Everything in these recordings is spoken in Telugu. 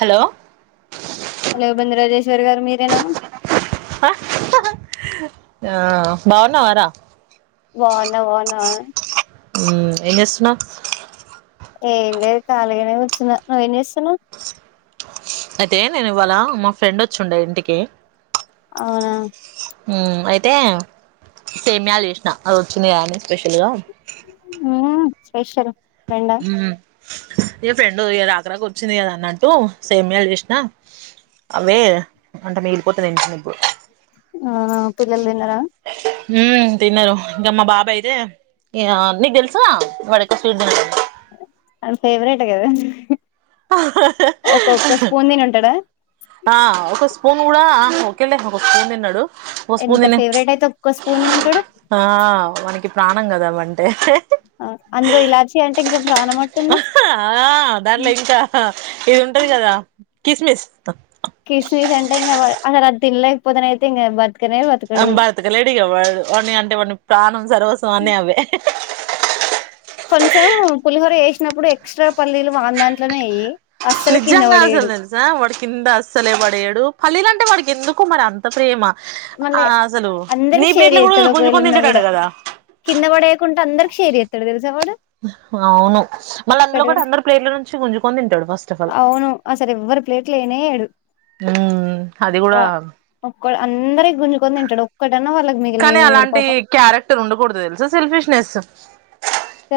హలో హలో బందరాజేశ్వరి గారు మీరేనా ఆ బాగున్నవా రా బాన్నా బాన్నావా ఉ ఏం చేస్తున్నావ్ ఏం లేదు కాలీగానే కూర్చున్నా నువ్వేం చేస్తున్నావు అయితే నేను ఇవాళ మా ఫ్రెండ్ వచ్చిండే ఇంటికి అవునా అయితే సేమ్యాలు చేసినా అది వచ్చింది అని స్పెషల్ గా ఉమ్ స్పెషల్ రెండా ఉ ఏ ఫ్రెండు రాక రాక వచ్చింది కదా అన్నట్టు సేమ్యాలు చేసిన అమే అంటే మిగిలిపోతది ఇంటి నుప్పు ఆ పిల్లలు తిన్నారా హు తిన్నారు ఇంకా మా బాబా అయితే నీకు తెలుసా వాడక్క స్వీడ్ అవి ఫేవరెట్ కదా ఒక్కొక్క స్పూన్ తిని ఉంటాడా ఆ ఒక పోను కూడా [unintelligible] తిన్నాడు ఒక ఎంత ఫేవరెట్ అయితే ఒక్కో స్పూన్ తినింటాడు ఆ వానికి ప్రాణం కదా అవంటే అందులో ఇలాచి అంటే ఇంకా ప్రాణం అట్టుంది ఆ దాంట్లో ఇంకా ఇది ఉంటది కదా కిస్మిస్ క్రిస్మిస్ అంటే ఇంగ అసలది తినలేకపోతేన అయితే ఇంగ బతకలేడగా వాడు వాని అంటే వాడిని ప్రాణం సర్వసం అన్న అవే కొంచెం పులిహోర జేసినప్పుడు ఎక్స్ట్రా పల్లీలు వాని దాంట్లోనే వెయ్యి నిజంగా అస్సలదేల్సా వాడి కింద అస్సలే పడేయ పల్లీల అంటే వానికి ఎందుకు మరి అంత ప్రేమ ఆ మళ్ళీ అసలు అందరి నీ షేర ప్లేట్లు కూడా డు ఒకవేళు గుంజుకొని ఉన్నా తింటాడట కూడా కదా కింద పడేయకుండా అందరు షేర్ జేత్తాడు తెల్స్ అవును మళ్ళీ అందులో ఒక్కటి గూడా కూడా అందరు ప్లేట్ల నుంచి గుంజుకొని తింటాడు ఫస్ట్ ఆఫ్ ఆల్ అసరెవ్వర ప్లేట్ల యెయినేయడు ఉ అది కూడా ఒక్క అందరి గుంజుకొని తింటాడు ఒక్కటన్నా వాళ్ళకి కానీ మిగిలియనీయడు అలాంటి పాపం క్యారెక్టర్ ఉండకూడదు తెలసా సెల్ఫిష్నెస్ ఆ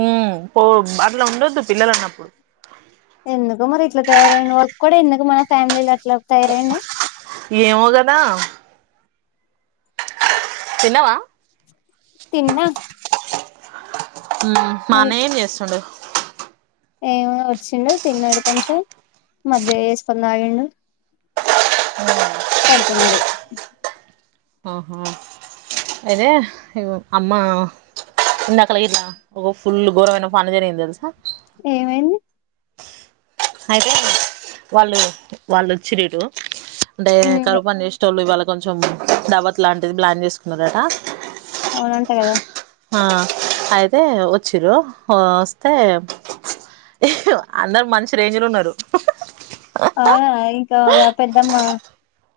ఉ పో అట్లా ఉండొద్దు పిల్లలన్నప్పుడు ఎందుకో మరి ఇట్ల తయారయిండు వాళ్ళకి కూడా ఎందుకు మన ఫ్యామిలీలో అట్లా తయారయ్యండు ఏమో గదా తిన్నవా తిన్నా ఆ మాన్నయ్యేం జేస్తుండు ఏమ వచ్చిండు తిన్నాడు కొంచెం తాగిండు పడుకున్నడు ఆహా ఇదే ఇగో అమ్మ నిన్నట్లా పోయిర్రా ఒ ఫుల్ ఘోరమైన పని జరిగింది తెలుసా ఏమైంది అయితే వాళ్ళు వాల్లొచ్చిచ్చి రిరు అంటే ఉమ్ కరువుపని జేసేటోళ్ళు ఇవాళ కొంచెం దావత్ లాంటిది ప్లాన్ జేసుకున్నరట అవునంట గదా ఆ అయితే వచ్చిర్రు వస్తే అందరు మంచి రేంజ్ లో ఉన్నారు ఇంకాగా పెద్దమ్మ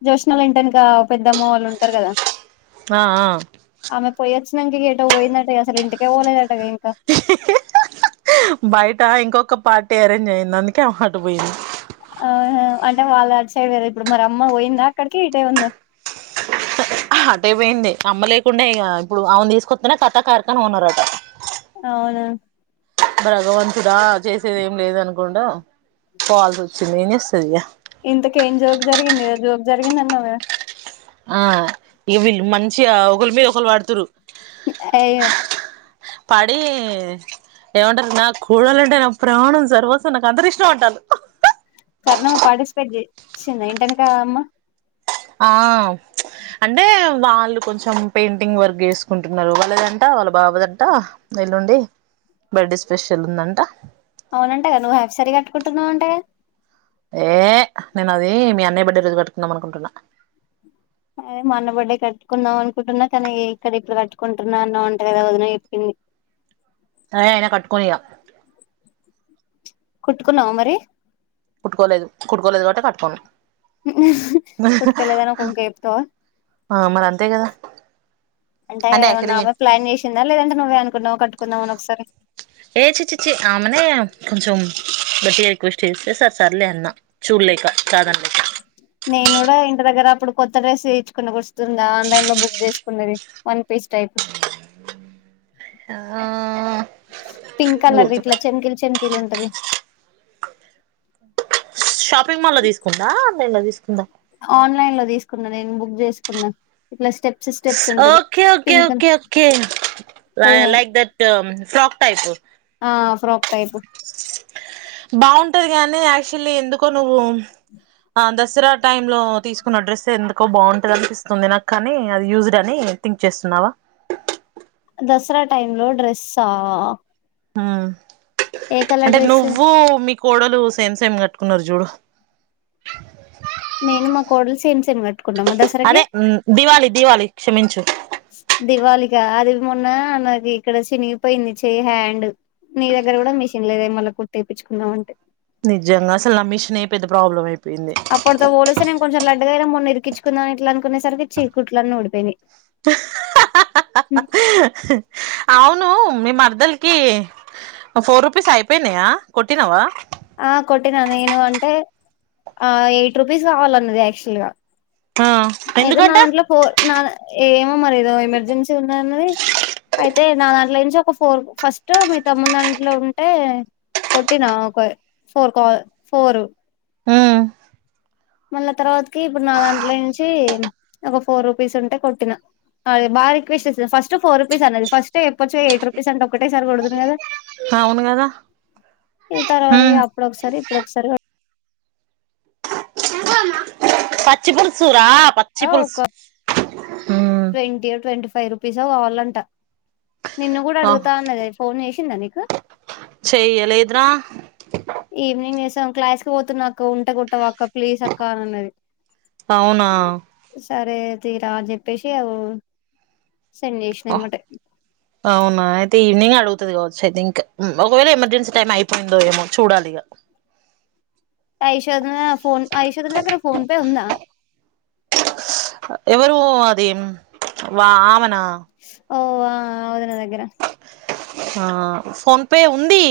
జ్యోస్నల్ల ఇంటెనక పెద్దమ్మ వాళ్ళు ఉంటారు కదా ఆ ఆ క గెటో పోయిందట అసలింటికే పోలేదటా బయట ఇంకొక ప టేరం జే యింది అందుకే అ హట పోయింది ఆ అంటే వాళ్ళు అడిచేయద ఇప్పుడు మరి అమ్మ పోయిందా అక్కడికి ఇటే ఉందా అటయిపోయింది అమ్మ లేకుండా ఇక ఇప్పుడు ఆవును తీసుకొస్తనే కథా కార్కన్ ఉన్నారుారట అవును భగవంతుడా చేసేది ఏం లేద అనుకుండా పోవాల్సి వచ్చింది ఏం చేస్తుంది ఇగ ఇంతకేం జోక్ జరిగిందిదో జోక్ జరిగిందన్నావ ఆ ఇ వీళ్ళు మంచిగ ఒకళ మీద ఒకల్లు పడుతురు అయ పడి ఏమంటారు నా కోడలంటే నా ప్రాణం సర్వసం నాకు అతనిష్టం అంట ంటదు కరణమ్మ పార్టిసిపేట్ చేచ్చింద ఏంటని కాదమ్మా ఆ అంటే వాళ్ళు కొంచెం పెయింటింగ్ వర్క్ చేసుకుంటున్నారు వాళ్ళదంట వాళ్ళ బాబుదంటా ఎల్లుండి బర్త్డే స్పెషల్ ఉందంట అవునంటగా నువ్వు హాఫ్ సరీ కట్టుకుంటున్నావు అంటగా ఏ నేను అది మీ అన్నయ్య బడ్డే రోజు కట్టుకుందాం అనుకుంటున్నా అదే మా అన్న బర్డే కట్టుకుందాం అనుకుంటున్నా కానీ ఇక్కడ ఇక్కడ కట్టుకుంటున్నా అన్న ఉంటు కదా వదన చెప్పింది ఆ హే అయిన కట్టుకుని ఇగా కుట్టుకున్నవా మరి కుట్టుకోలేదు కుట్టుకోలేదు కాబట్టి కట్టుకోను కుట్టుకోలేదని ఒక వంక చెప్తావా ఆ మరీ అంతే కదా అంటే ఏమన్నామె ప్లాన్ చేసిందా లేదంటే నువ్వే అనుకున్నావు కట్టుకుందామని ఒకసారి ఏ చీ చిచ్చి ఆమెనే కొంచెం గట్టిగా రిక్వెస్ట్ చేసే సార్ సర్లే అన్న చూర్ లేక్క చాదన్ లేక్క గ్గర అప్పుడు కొత్త డ్రెస్ తీచ్చుకున గుర్తు ఉందా ఆన్లైన్ లో బుక్ చేస్త న్నది వన్ పీస్ టైప్ ఆ పింక్ కలర్ గుర్తు ఇట్లా చంకిల్ చంకి లుతాదీ షాపింగ్ మాల్ తీసుకుందా ఆన్లైన్ లో తీసుకుందా ఆన్లైన్ లో తీసుకున్న నేను బుక్ చేసుకున్నా ఇట్లా step okay okay okay okay full hand like that frock type ఆ ఫ్రక్ టైపు బాగుంటది గాని యాక్చువల్లీ ఎందుకో నువ్వు ఆ దసరా టైమ్ లో తీసుకున్న డ్రెస్ ఎందుకో బాగుంటది అనిపిస్తుంది నాకు కానీ అది యూస్డ్ అని ఎ థింక్ చేస్తున్నావా దసరా టైం లో డ్రెస్సా హ ఏ కలర్ అంటే డ్రెస్ నువ్వు మీ కోడలు సేమ్ సేమ్ కట్టుకో కున్నారు చూడు నేను మా కోడలు సేమ్ సేమ్ క్ అదే దివాళి దివాళి క్షమించు దివాలిక అది మొన్న నాది ఇక్కడ చినిగిపోయింది చే హ్యాండ్ నీ దగ్గర కూడా మెషన్ లేద మళ్ళీ కుట్ట్ ఎపించుకుందాం అంటేయ్ నిజంగా అసల నా మెషిన్ పెద్ద ప్రాబ్లం అయ్ అప్పటితో పోలిసి నేను కొంచెం లడ్డగా అయి మొన్న ఇరికిుందాను ఇట్లా అనుకునేసరికి చీకుట్లన్న ఓడిపోయి అవును మీ మరదలకి ఫోర్ రూపీస్ అయిపోయినాయా కొట్టినావా ఆ కొట్టన నేను అంటే ఆ ఎయిట్ రుపీస్ కావాలన్నది యాక్చువల్ గా ఆ అయితే నా ఎందుకంట దాంట్లో పో ఏమో మరి ఏదో ఎమర్జెన్సీ ఉందన్నది అయితే నా దాంట్లో నుంచి ఒక ఫోర్ ఫస్ట్ మీ తమ్ము దాంట్లో ఉంటే కొట్టిన ఒక ఫోర్ ఫోరు ఉమ్ మళ్ళా తర్వాతకి ఇప్పుడు నాలుంటల నుంచి ఒక ఫోర్ రూపీస్ ఉంటే కొట్టిన అది బా రిక్వస్ట్స్తాంది ఫస్ట్ ఫోర్ రుపీస్ అన్నది ఫస్ట్ప్పొచ్చ ఎయి రుపీస్ అంట ఒకటేసారి కొడుదును కదా అవును కదా ఇది తర్వాత ఉమ్ అప్పుడ ఒకసారి ఇప్పుడు ఒకసారి పచ్చిపుులుసు రా పచ్చిపుులుసు ఒక ట్వంటీ ట్వంటీ ఫైవ్ రూపీస్ కావాలంట నిన్ను కూడా ఆ అడుగుతా అన్నదే ఫోన్ చేసిందా నీకు చెయ్యలేదు రా ఈవినింగ్ చేసాం క్లాస్ క పోతున్నా అక్క ఉంట కొట్టావా అక్క ప్లీజ్ అక్క అ అన్నది అవునా సరే తీరా అని చెప్పేసి అవ సెండ్ చేసిన ఎమ్మటే అవునా అయితే ఈవినింగ్ అడుగుతది కావచ్చు ఐ తింక్ ఒకవేళ ఎమర్జెన్సీ టైం అయిపోయిందో ఏమో చూడాలి ఇగ యశోద ఫోన్ అ యశోద దగ్గర ఫోన్ పే ఉందా ఎవరు అది వా ఆమనా ఓ అ వుంది నా దగ్గర ఆ ఫోన్ పే ఉంది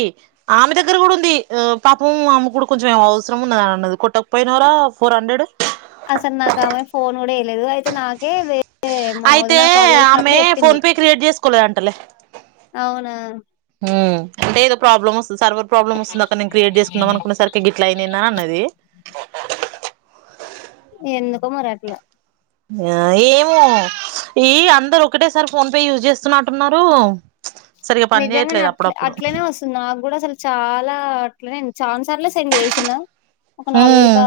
ఆమె దగ్గర కూడా ఉంది ఆ పాపము ఆమెకు కూడా కొంచెం అవసరం ఉన్నది అన్నది కొట్టక పోయినవురా ఫోర్ హండ్రెడ్ అసలు నాకు ఆమె ఫోన్ కూడా చేయలేదు అయితే నాకే వే అయితే ఆమె ఫోన్ పే క్రియేట్ చేసుకోలేదు అంటలే అవునా మ్ అంటే ఏదో ప్రాబ్లమ్ వ స్తుంది సర్వర్ ప్రాబ్లమ్ వస్తుంది అక్క నేను క్రియేట్ చేసుకుందాం అనుకునే సరికి గిట్లా అయింది ఏంది అని అన్నది ఎందుకో మరి అట్లా ఆ ఏమో ఈ అందరు ఒకటేసారి ఫోన్ పే యూజ్ చేస్తున్నటున్నరు నిజంగానే అట్ల అట్లనే వస్తుంది నాకు కూడా అసలు చాలా అట్లనే చాన సా ర్లు సెండ్ చేసిన ఒక నాలుగు ఐదు కా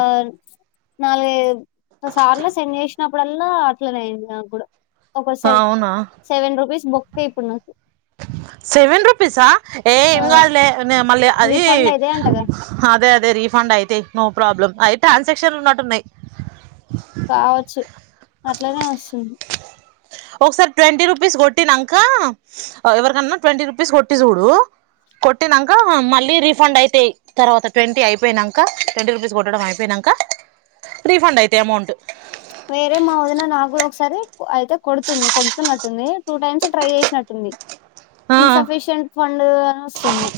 నాలుగు ఐదు సార్ల సెండ్ చేసి నప్పుడల్ల అట్లనే అయింది నాకు కూడా ఒక సెవె అవునా సెవెన్ రూపీస్ బొ క్క ఇప్పుడు నాకు సెవెన్ రుపీసా ఏ ఆ ఎం కాదులే నే ను మళ్లీ అది రిఫండ్ అయితాయి అంట కదా అదే అదే రీఫండ్ అయితాయి నో ప్రాబ్లం అవి ట్రాన్సాక్షన్ల ఉన్నట్టు ఉన్నాయి కావచ్చు అట్లనే వస్తుంది ఒకసారి ట్వంటీ రూపీస్ కొట్టినంక ఎవరికన్నా ట్వంటీ రూపీస్ కొట్టి చూడు కొట్టినంక మళ్లీ రీఫండ్ అయితాయి తర్వాత ట్వంటీ అయిపోయినంక ట్వంటీ రూపీస్ కొట్టడం అయిపోయినంక క రీఫండ్ అయితయి అమౌంట్ వేరే మా వదిన నాకు కూడా ఒకసారి అయితే కొడుతుంది కొడుతున్నట్టుంది టూ టైమ్స్ ట్రై చేసినట్టుంది ఆ ఇన్సఫిషియంట్ ఫండ్ అని వస్తుంది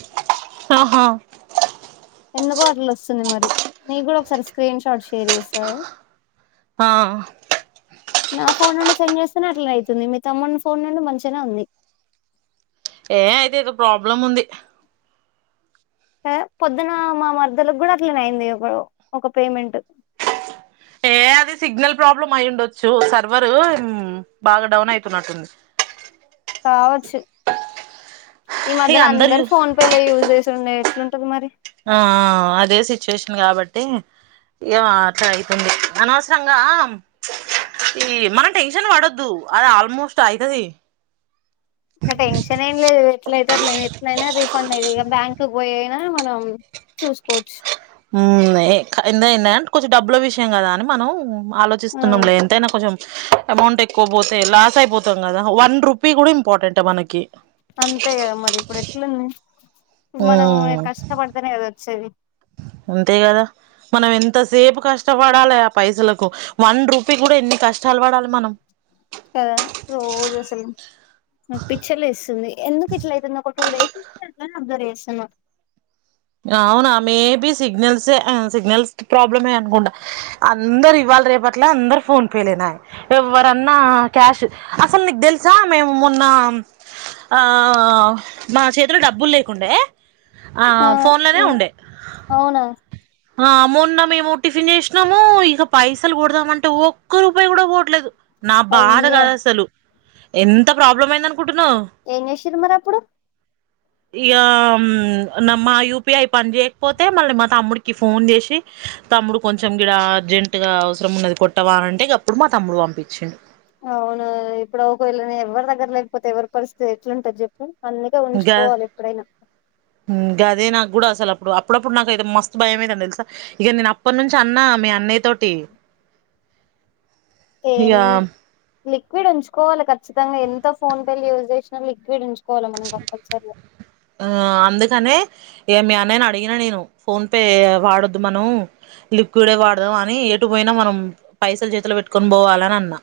ఆహా ఎందుకో అట్ల వస్తుంది మరి నీకు కూడా ఒకసారి స్క్రీన్ షాట్ షేర్ చేస్తా ఆ నా ఫోన్ నుండి సెండ్ చేస్తేనే అట్ల అయితుంది మీ తమ్ముడి ఫోన్ నుండి మంచిగానే ఉంది ఏ అయితే ఏదో ప్రాబ్లం ఉంది ఎ పొద్దున మా మర్దలుకు కూడా అట్లనే అయింది ఒక ఒక పేమెంట్ ఏ అది సిగ్నల్ ప్రాబ్లమ్ అయి ఉండొచ్చు సర్వరు బాగా డౌన్ అయితున్నట్టుంది కావచ్చు ఈ మధ్యల అందరు ఫోన్ పే లే యూజ్ చేసి ఉండే ఎట్లుంటది మరి ఆ ఆ అదే సిచ్యుయేషన్ కాబట్టి ఇగ అట్ల అయితుంది అనవసరంగ ఈ మనం టెన్షన్ పడొద్దు అది ఆల్మోస్ట్ అయితది ఇంగ టెన్షన్ ఏం లేదు ఎట్లయితే అట్లనే ఎట్లయినా రిఫండ్ అయితది ఇక బ్యాంక్ పోయి అయినా మనం చూసుకోవచ్చు మ్ ఏంతైన కొంచెం డబ్బుల విషయం కదా అని మనం ఆ ఆలోచిస్తున్నాం లే ఎంతైనా కొంచెం అమౌంట్ ఎక్కువ పోతే లాస్ అయిపోతాం కదా వన్ రూపీ కూడా ఇంపార్టెంటే మనకి అంతే కదా మరి ఇప్పుడు ఎట్లుంది మనం ఉమ్ కష్టపడితేనే కదా వచ్చేది అంతే కదా మనం ఎంతసేపు కష్టపడాలే ఆ పైసలకు వన్ రూపీ కూడా ఎన్ని కష్టాలు పడాలే మనం కదా రోజు అసలుకు నాకు పీచ్ లేస్తుంది ఎందుకు ఇట్ల అవుతుంది ఒక టూ డేస్ నుండి అబ్జర్వ్ చేస్తున్న అవునా మేబి సిగ్నల్స్ ఏ సిగ్నల్స్ ప్రాబ్లమే అనుకుంటా అందరు ఇవా రేపట్ల అందరు ఫోన్ పే లేనా య్ ఎవర అన్నా క్యాష్ అసలు నీకు తెలుసా మేము మొన్ న్నా ఆ మా చేతులో డబ్బులు లేకుండే ఆ ఫోన్లోనే ఏం ఉండే అవునా అ మౌన్న మేము ఒటిఫైన్ చేసినాము ఇక పైసలు పోడదామ అంటే ఒక్క రూపాయి కూడా పోట్లేదు నా బాధ అయ్యో కదా అసలు ఎంత ప్రాబ్లం అయింద అనుకుంట్ ఏం చేసీరు మరి అప్పుడు ఇగ న మ్మా యూపిఐ పని చేయకపోతే మళ్ళీ మా తమ్ముడికి కి ఫోన్ చేసి తమ్ముడు కొంచెం రా అర్జెంట్గా అవసరం ఉన్నది కొట్టవా అంటే ఇగ అప్పుడు మా తమ్ముడు పంపించ్చే అవును ఇప్పుడు ఒక వేళ్ళనే ఎవ్వరి దగ్గర లేకపోతే ఎవరి పరిస్థితి ఎట్లుంట అది చెప్పు అందుకే ఉంచుకోవాలి ఎప్పుడైఅయినా ఇ అదే నాకు కూడా అసలు అప్పుడు అప్పుడు అప్పుడు నాక్ అయితే మస్తు భయం మ్ అయితాంది తెలుసా ఇక నేను అప్పటి నుంచి అన్న మీ అన్నయ్యతో ట్ టి టెన్ లిక్విడ్ ఉంచుకోవాలి కచ్చితంగా ఎంత ఫోన్ పే లు యూజ్ చేసిన లిక్విడ్ ఉంచుకో ఆ అందుకనే ఏ మీ అన్నయ్యని అడిగిన నేను ఫోన్ పే వాడొ వద్దు మనం లిక్విడే వాడదాం అని ఎటు పోయినా మనం పైసలు చేతిలో పెట్టుకొని పోవాల అని అన్నా